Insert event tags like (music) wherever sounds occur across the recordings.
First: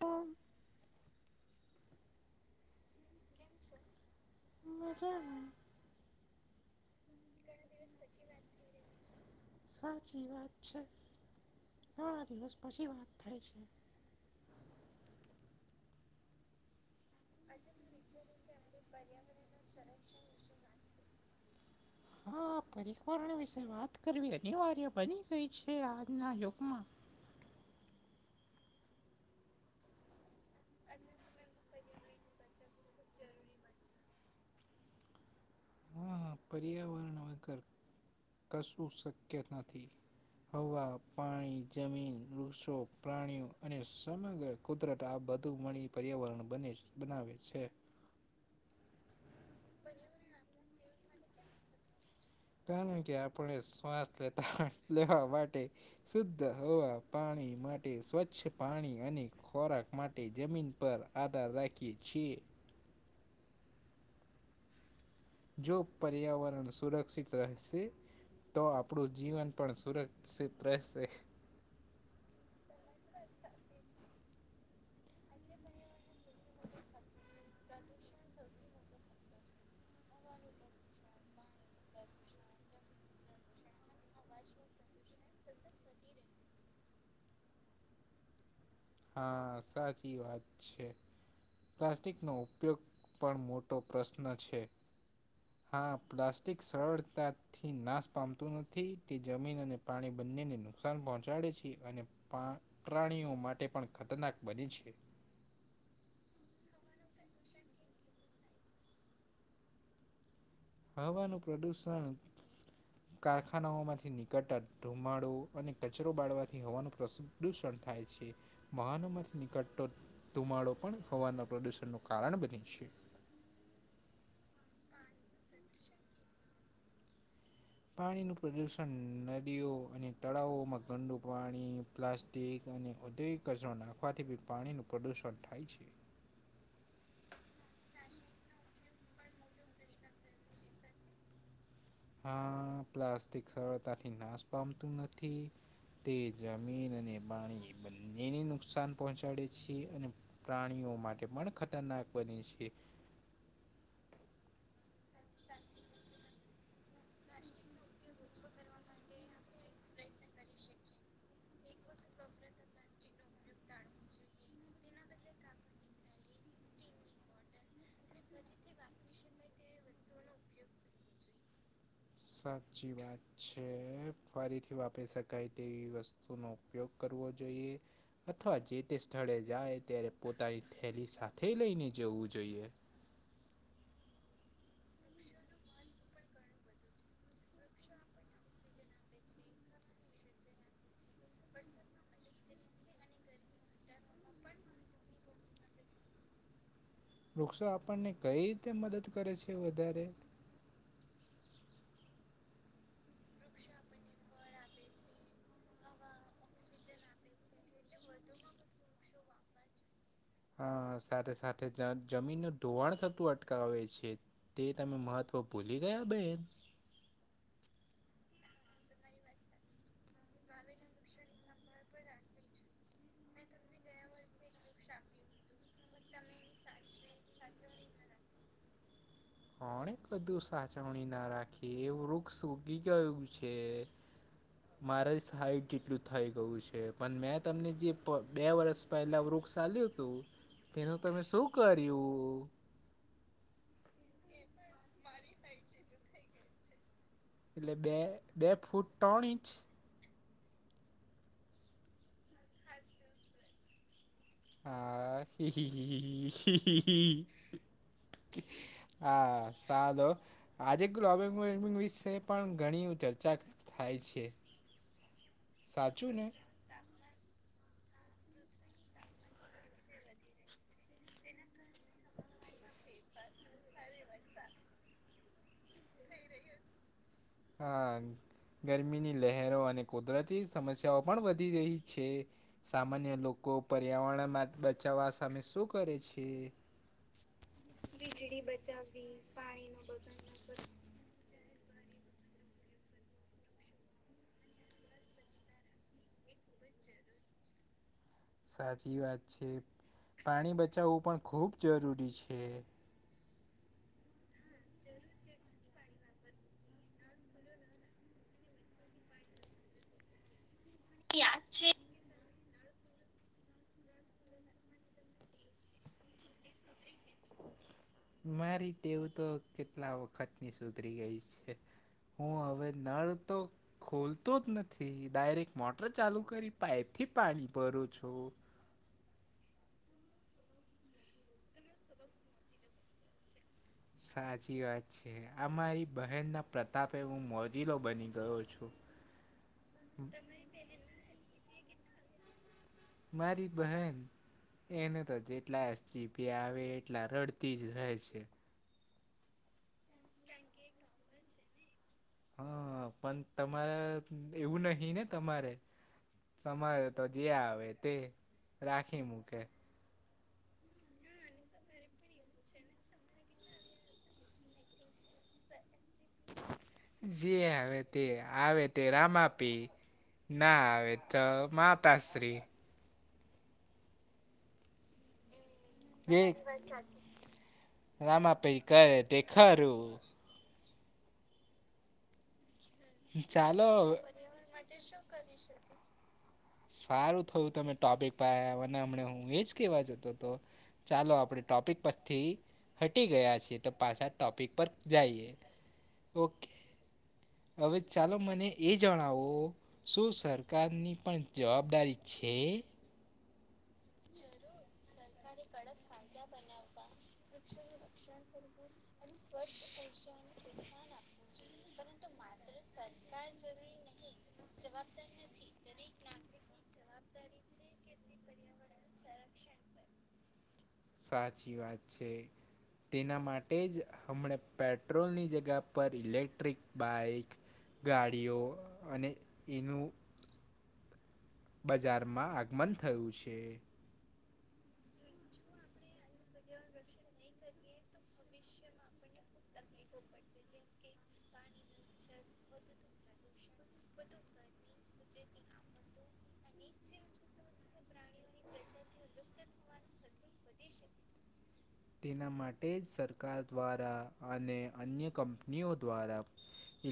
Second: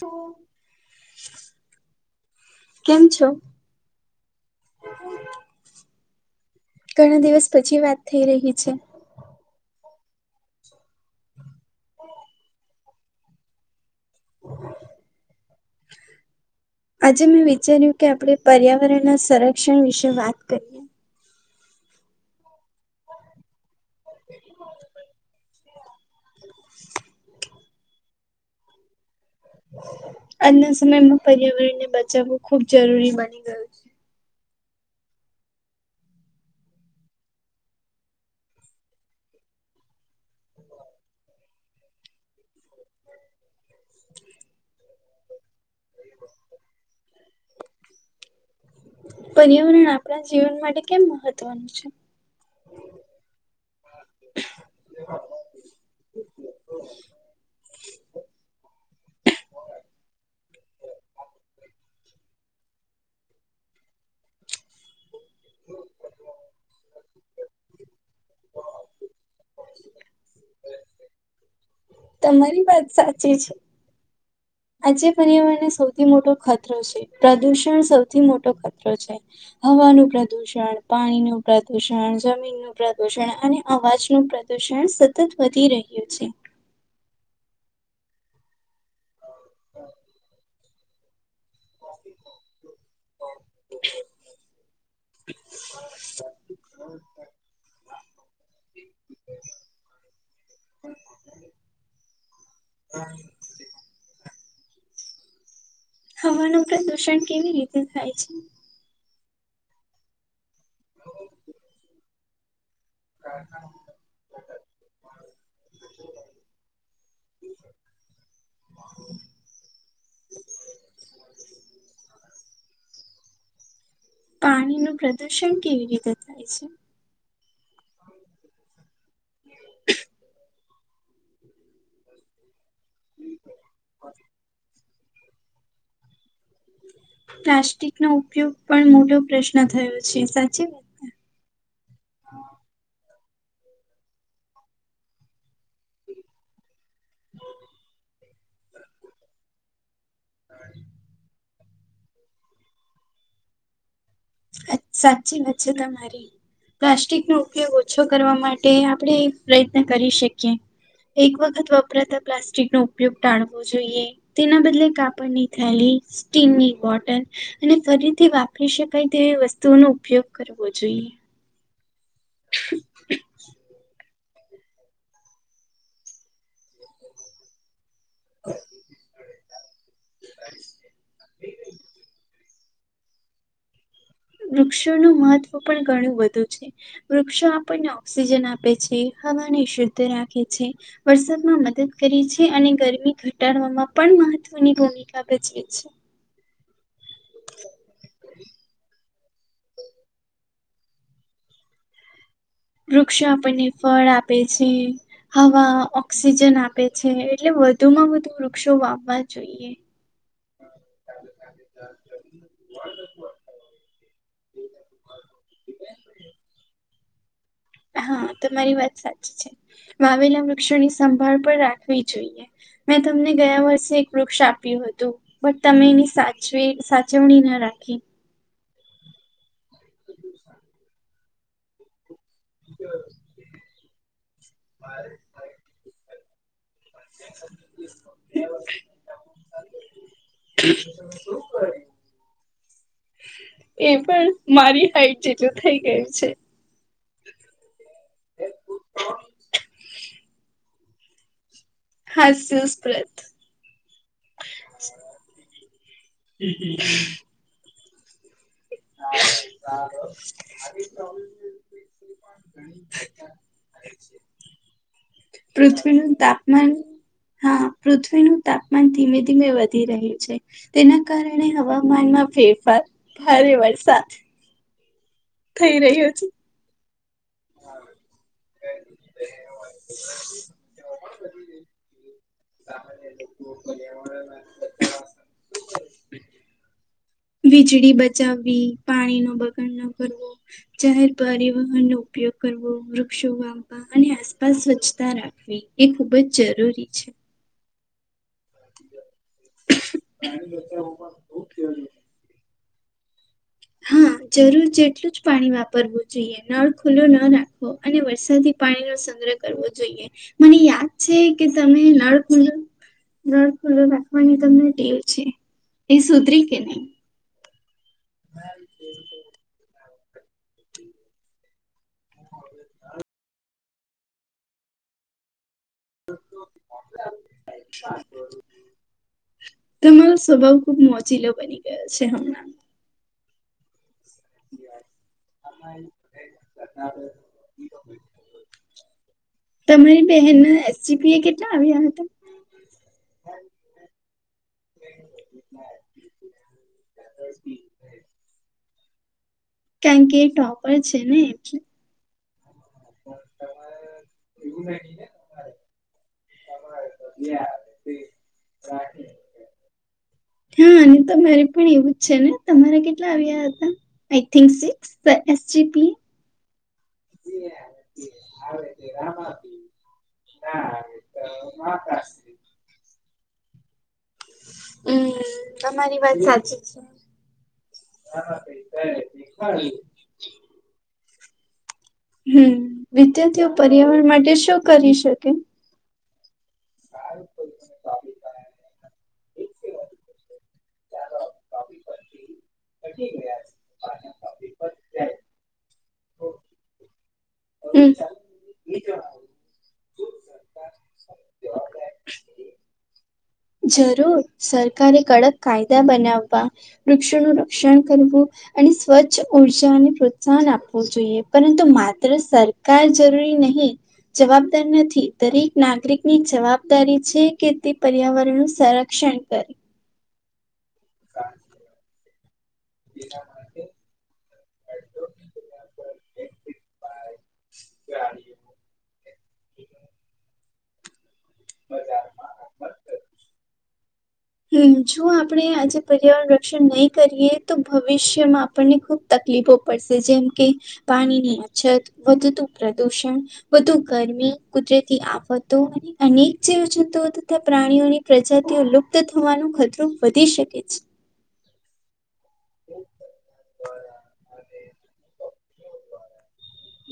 ઓ કેમ છો? મજા મા. ઘણા દિવસ પછી વાત થઈ રહી છે. સાચી વાત છે, ઘણા દિવસ પછી વાત થાય છે. (inaudible) આજે મેં વિચાર્યું કે આપણે પર્યાવરણના સંરક્ષણ વિશે વાત કરી હા પરિકર્ણ વિશે વાત કરવી અનિવાર્ય બની ગઈ છે આજના યુગમાં. આજના સમયમાં પર્યાવરણ ને બચાવવું ખુબ જરૂરી બની ગયું છે. હા પર્યાવરણ વગર કશું શક્ય નથી. હવા, પાણી, જમીન, વૃક્ષો, પ્રાણીઓ અને સમગ્ર કુદરત આ બધું મળી પર્યાવરણ બને બનાવે છે. પર્યાવરણ આપણા જીવન માટે કેમ મહત્વનું છે? કારણ કે આપણે શ્વાસ લેતા લેવા માટે શુદ્ધ હવા, પાણી માટે સ્વચ્છ પાણી અને ખોરાક માટે જમીન પર આધાર રાખીએ છીએ. જો પર્યાવરણ સુરક્ષિત રહેશે તો આપણું જીવન પણ સુરક્ષિત રહેશે. તમારી વાત સાચી છે. આજે પર્યાવરણને સૌથી મોટો ખતરો છે, પ્રદુષણ સૌથી મોટો ખતરો છે. હવાનુંનું પ્રદુષણ, પાણીનું પ્રદુષણ, જમીન નુ પ્રદુષણ અને અવાજ નું પ્રદુષણ સતત વધી રહ્યું છે. હા સાચી વાત છે. પ્લાસ્ટિકનો ઉપયોગ પણ મોટો પ્રશ્ન છે. (inaudible) હા પ્લાસ્ટિક સરળતાથી નાશ પામતું નથી, તે જમીન અને પાણી બંનેને નુકસાન પહોંચાડે છે, અને પા પ્રાણીઓ માટે પણ ખતરનાક બની છે. હવાનું પ્રદુષણ કેવી રીતે થાય છે. હવાનું પ્રદુષણ કારખાનાઓમાંથી નીકળ કટર ધુમાડો અને કચરો બાળવાથી હવાનું પ્રદૂષણ થાય છે. વાહનોમાંથી નીકળતો ધુમાડો પણ હવાના પ્રદુષણનું કારણ બને છે. પાણી નું પ્રદુષણ કેવી રીતે થાય છે. પાણીનું પ્રદુષણ નદીઓ અને તળાવોમાં ગંડુ પાણી પ્લાસ્ટ તેગ અને ઉદ્યોગિક કચરો નાખવાથી બી પાણીનું પ્રદુષણ થાય છે. પ્લાસ્ટિક નો ઉપયોગ પણ મોટો પ્રશ્ન થયો છે સાચી વાત હા પ્લાસ્ટિક સરળતાથી નાશ પામતું નથી. તે જમીન અને પાણી બંનેને નુકસાન પહોંચાડે છે અને પ્રાણીઓ માટે પણ ખતરનાક બને છે. સાચી વાત છે તમારી પ્લાસ્ટિકનો ઉપયોગ ઓછો કરવા માટે આપણે પ્રયત્ન કરી શકીએ. એક વખત વપરાતા પ્લાસ્ટિક નો ઉપયોગ ટાળવો જોઈએ. તેના બદલે કાપડની થાલી સ્ટીમની વોટર અને ફરીથી વાપરી શકે કઈ તેવી વસ્તુઓનો ઉપયોગ કરવો જોઈએ. સાચી વાત છે. ફરીથી વાપરી શકાય તેવી વસ્તુનો ઉપયોગ કરવો જોઈએ. અથવા જે તે સ્થળે જાય ત્યારે પોતાની થેલી સાથે લઈને જવું જોઈએ. વૃક્ષોનું મહત્વ પણ ઘણું બધું છે. વૃક્ષો આપણને ઓક્સિજન આપે છે હવાને શુદ્ધ રાખે છે. વરસાદમાં મદદ કરી છે અને ગરમી ઘટાડવામાં પણ મહત્વની ભૂમિકા ભજવે છે. વૃક્ષો આપણને કઈ રીતે મદદ કરે છે વધારે વૃક્ષો આપણને ફળ આપે છે, હવા, ઓક્સિજન આપે આપે છે એટલે વધુ માં વધુ વૃક્ષો વાવવા જોઈએ. હા સાથે સાથે જમીનનું ધોવાણ થતું અટકાવે છે. તે તમે મહત્ત્વ ભૂલી ગયા બેન હા તમા મારી વાત સાચી છે વાવેલા વૃક્ષોની સંભાળ પણ રાખવી જોઈએ મેં તમને ગયા વર્ષે એક વૃક્ષ આપ્યું હતું. બ તમે એની સાચવી સાચવણી ના રાખી કોણે કધું સાચવણી ના રાખી એ વૃક્ષ ઉકી ગયું છે. (unintelligible) મારે જ હાઈટ જેટલું થઈ ગયું છે પણ મેં તમને જે પ બે વર્ષ પહેલા વૃક્ષ આલ્યું હતું પેનું તમે શું કર્યું એ પણ મારી હાઈટ જેટલું થઈ ગયું છે. એટલે બે બે ફૂટ ત્રણ ઇંચ હાસ્ય સ્મૃત હા હી હી હી હી હી હી હા સાધું આજે ગ્લોબલ વોર્મિંગ વિશે પણ ઘણી ચર્ચા થાય છે. સાચું પૃથ્વીનું ને તાપ હા પૃથ્વીનું તાપમાન ધીમે ધીમે વધી રહ્યું છે. તેના કારણે હવામાનમાં ફેરફાર, ભારે વરસાદ થઈ રહ્યો છે. હા ગરમીની લહેરો અને કુદરતી સમસ્યાઓ પણ વધી રહી છે. સામાન્ય લોકો પર્યાવરણ માટે બચાવવા સામે શું કરે છે. વીજળી બચાવવી, પાણી નો બગાડ ન કરવો જાહેર પરિવહનનો ઉપયોગ કરવો વૃક્ષોવા અને આસપાસ સ્વચ્છતા રાખવી એ ખુબ જ જરૂરી છે. સાચી વાત છે, પાણી બચાવવું પણ ખૂબ જરૂરી છે. હા, જરૂર જેટલું જ પાણી વાપરવું જોઈએ નળ ખુલ્લો ન રાખવો અને વરસાદીથી પાણી નો સંગ્રહ કરવો જોઈએ, મને યાદ છે. કે તમે નળ ફર ફૂલો રાખવાની તમનેટેવ છે. એ સુધરી કે નહી મારી ટેવું તો કેટલા વખતની સુધરી ગઈ છે. હું, હવે નળ તો ખોલતો જ નથી ડાયરેક્ટ મોટર ચાલુ, કરી પાઈપ થી પાણી ભરોું છું. તમારો સ્વભાવ ખુબ મોચલો બની ગયો છે. હમણાં સાચી વાત છે, આ મારી બહેનના પ્રતાપે હું મોરીલો બની ગયો છુ. તને બે સીપી એ કેટલા આવ્યા હતા મારી બહેન એને તો જેટલા ચીબી આવે એટલા રડતી જ રહે છે. કારણ કે એ ટોપર છેને, એમ છે. હા, પણ તમારે એવું નહી, ને તમારે તમારે તો જે આવે તે રાખી મૂકે હા અને તમારે પણ એવું જ છેને, તમારે કેટલા આવ્યા હતા આઈ, થિંક સ એસ જી પી જે હવે તે આવે તે રામાપી ના હ તો માતાશ્રી હમ્મ તમારી વાત જે સાચી છે. રામાપીર કરે તે ખરું હમ, વિદ્યાર્થીઓ પર્યાવરણ માટે શું કરી શકે સારું થયું તમે ટોપિક પા અને હમ, હું એજ કેવા જતો હતો ચાલો આપણે ટોપિક પરથી હટી ગયા છીએ, તો પાછા ટોપિક પર જઈએ ઓકે હવે, હમ ચાલો મને એ જણાવો શું સરકારની પણ જવાબદારી છે. જરૂર સરકારે કડક કાયદા બનાવવા વૃક્ષોનું રક્ષણ કરવું અને સ્વચ્છ ઉઊર્જાને પ્રોત્સાહન આપવું જોઈએ પરંતુ માત્ર સરકાર જરૂરી નહી. જવાબદાર નથી દરેક નાગરિક ની જવાબદારી છે. કે તે પર્યાવરણ નું સંરક્ષણ કરે સાચી વાત છે, તેના માટે જ હમણા પેટ્રોલની જગા પર ઇલેક્ટ્રિક બાઈક ગાડીઓ અને એનુ બજારમાં આગમન થયું છે. હમ જો આપણે આજે પર્યાવરણ રક્ષણ નહી કરીએ તો ભવિષ્યમાં આપણને ખુબ તકલીફો પડશે જેમ કે પાણીની અછત, વધતું પ્રદુષણ વધુ ગરમી કુદરતી આફતો અને અનેક જેવ જંતુઓ તથા પ્રાણીઓની પ્રજાતિઓ લુપ્ત થવાનો ખતરો વધી શકે છે. તેના માટે જ સરકાર દ્વારા અને અન્ય કંપનીઓ દ્વારા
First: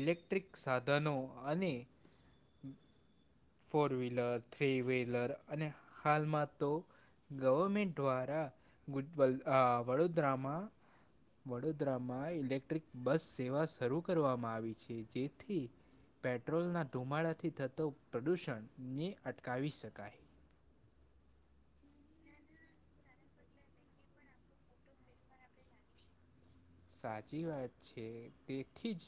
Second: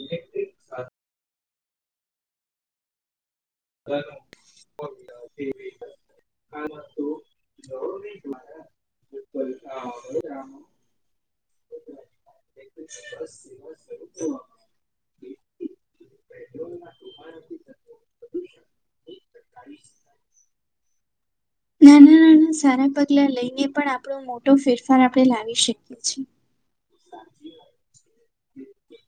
ઇલેક્ટ્રિક સાધનો અને ફોર વ્હીલર થ્રી વ્હીલર અને હાલમાં તો ગવર્મેન્ટ દ્વારા ગુજ વલ વડોદરામાં વડોદરામાં ઇલેક્ટ્રિક બસ સેવા શરૂ કરવામાં આવી છે, જેથી પેટ્રોલના ધુમાડાથી થતો પ્રદૂષણને અટકાવી શકાય નાના-નાના સારા પગલા લઈને પણ આપણો મોટો ફેરફાર આપણે લાવી શકીએ છીએ. સાચી વાત છે તેથી જ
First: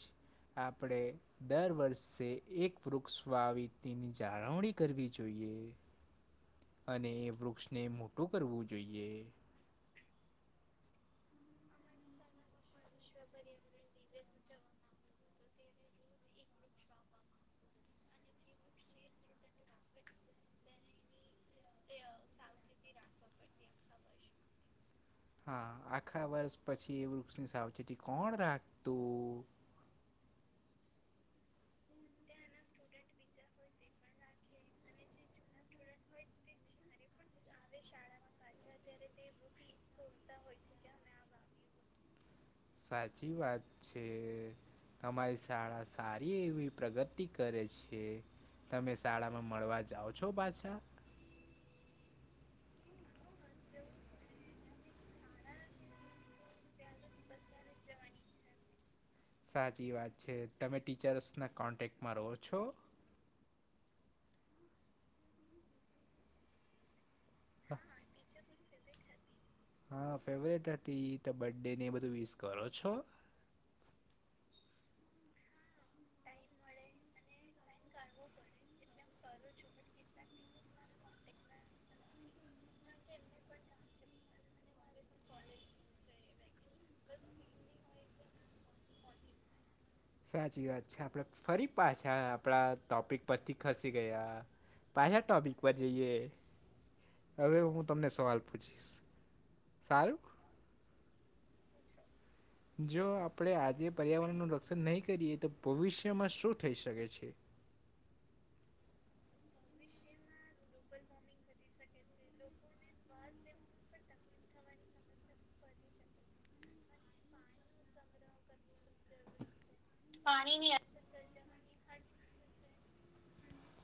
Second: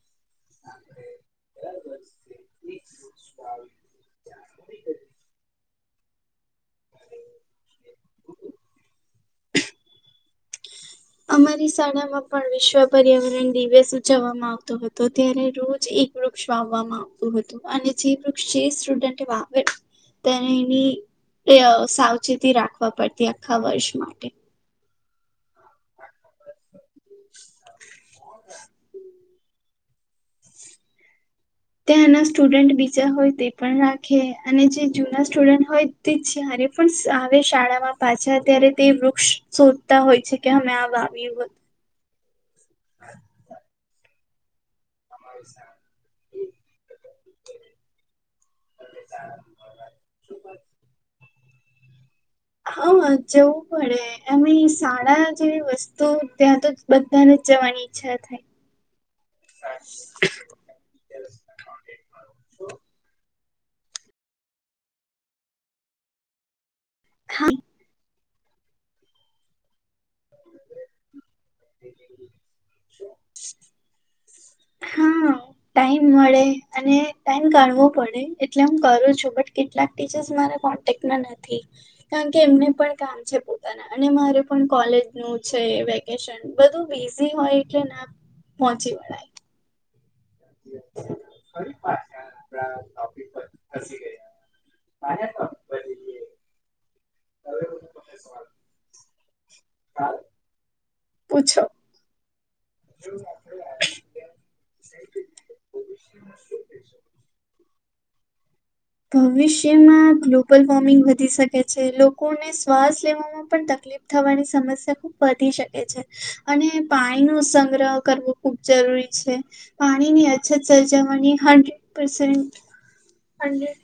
આપણે દર વર્ષે એક વૃક્ષ વાવિતીની જાળવણી કરવી જોઈએ (inaudible) અને વૃક્ષને મોટું કરવું જોઈ. અમારી શાળામાં પણ વિશ્વ પર્યાવરણ દિવસ ઉજવવામાં આવતો હતો. તો ત્યારે રોજ એક વૃક્ષ આવવવામાં આવતું હતું. અને જે વૃક્ષ છેસુડન્ટે બાબ તનેની સાવચેતી રાખવા પડતી આખા વર્ષ માટે હા આખા વર્ષ પછી એ વૃક્ષની સાવચેતી કોણ રાખતું. ત્યાંના સ્ટુડન્ટ બીજા હોય તે પણ રાખે અને જે જૂના સ્ટુડન્ટ હોય તે જ્યારે પણ હ શાળામાં પાછા અત્યારે તે વૃક્ષ શોધતા હોય છે કે અમે આ વાવ્યું. સાચી વાત છે. તમારી શાળા સારી એવી પ્રગતિ કરે છે. તમે શાળામાં મળવા જાઓ છો પાછા. હા જવું પડે અમે શાળા જેવી વસ્તુ ત્યાં તો બધાને જ જવાની ઈચ્છા થાય. સાચી વાત છે તમે ટીચર્સના કોન્ટેક્ટમાં રહો છો. હા હ હા ફેવરેટ હતી તો બડ્ ડે ને એ બધું વિીસ કરો છો. હા ટાઈમ મળે અને ટમ ગણવો પડે એટલે હું કરું છું બટ કેટલાક કોેક નથી કારણ કે એમને પણ કામ છે પોતાના અને મારે પણ કોલેજ નું છે વેકેશન બધું બિઝી હોય એટલે ના પહોંચી વળાય. સાચી વાત છે આપણે ફરી પાછા આપણા ટોપિક પરથી ખસી ગયા. પહેલા ટોપિક પર જઈએ હવે હું તમને સવાલ પૂછીશ સારું પૂછો. જો આપણે આજે પર્યાવરણનું રક્ષણ નહીં કરીએ તો ભવિષ્યમાં શું થઈ શકે છે. ભવિષ્યમાં ગ્લોબલ વોર્મિંગ વધી શકે છે લોકોને શ્વાસ લેવામાં પણ તકલીફ થવાની સમસ્યા ખૂબ વધી શકે છે અને પાણી ન સંગ્રહ કરવો ખૂબ જરૂરી પાણીની અછત સર્જવાનીડ.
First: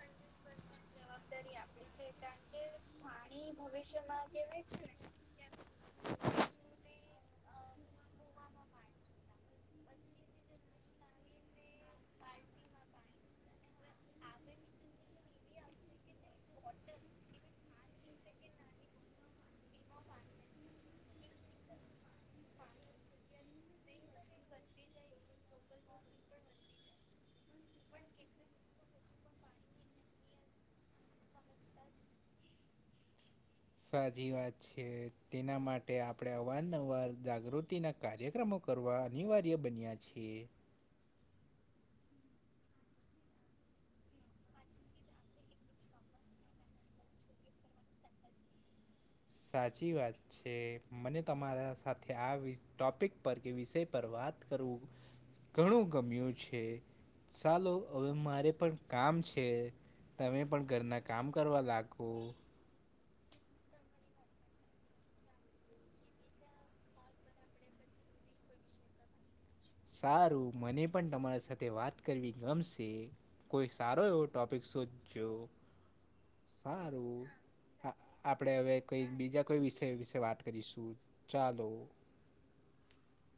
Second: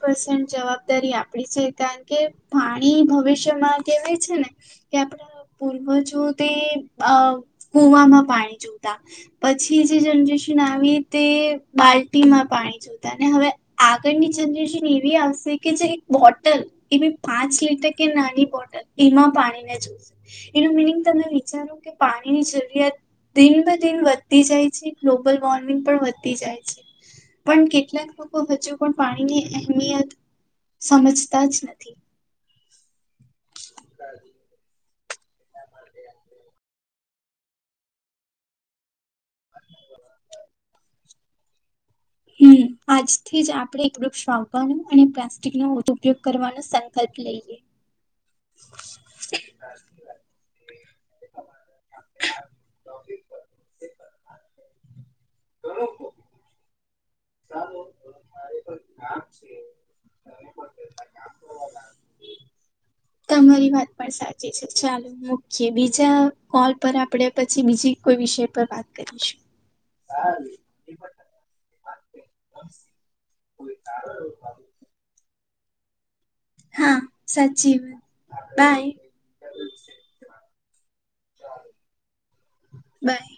પસ જવાબદારી આપડી છે કારણ કે પાણી ભવિષ્યમાં કેહેવાય છે ને કે આપ પૂર્વજો તે કુવામાં પાણી જોતા. પછી જે જનરેશન આવી તે બાલ્ટીમાં પાણી જોતા ને હવે આગળની જનરેશન એવી આવશે કે જે એક બોટલ એ પાંચ લીટર કે નાની બોટલ એમાં પાણી એનું મિનિંગ તમે વિચારો કે પાણીની જરૂરિયાત દિન બ દિન વધતી જાય છે ગ્લોબલ વોર્મિંગ પણ વધતી જાય છે. પણ કેટલાક લોકો હજુ પણ પાણીની અહેમિયત સમજતા જ નથી. સાજીી વાત છે. તેના માટે આપણે અવારનવાર જાગૃતિના કાર્યક્રમો કરવા અનિવાર્ય બન્યા છીએ હમ આજથી જ આપડણે એકડું શવવાનો અને પ્લાસ્ટિક નો ઉપયોગ કરવાનો સંકલ્પ લઈએ. બ સાચી વાત છે મને તમારા સાથે આ ટૉપિક પર કે વિષય પર વાત કરવું ઘણું ગમ્યું છે. ચાલો હવે મારે પણ કામ છે. તમે પણ ઘરના કામ કરવા લાગો. તમારી વાત પણ સાચી છે ચાલો મુખ્ય બીજા કોલ પર આપણેે પછી બીજી કોઈ વિષય પર વાત કરીશું. સારું મને પણ તમારા સાથે વાત કરવી ગમશે કોઈ સારો એવો ટોપિક શોધજો. હા સારું સાચી વાત આપડે હવે બાય કઈક બીજા કોઈ વિષય વિશે વાત કરીશું ચાલો બાય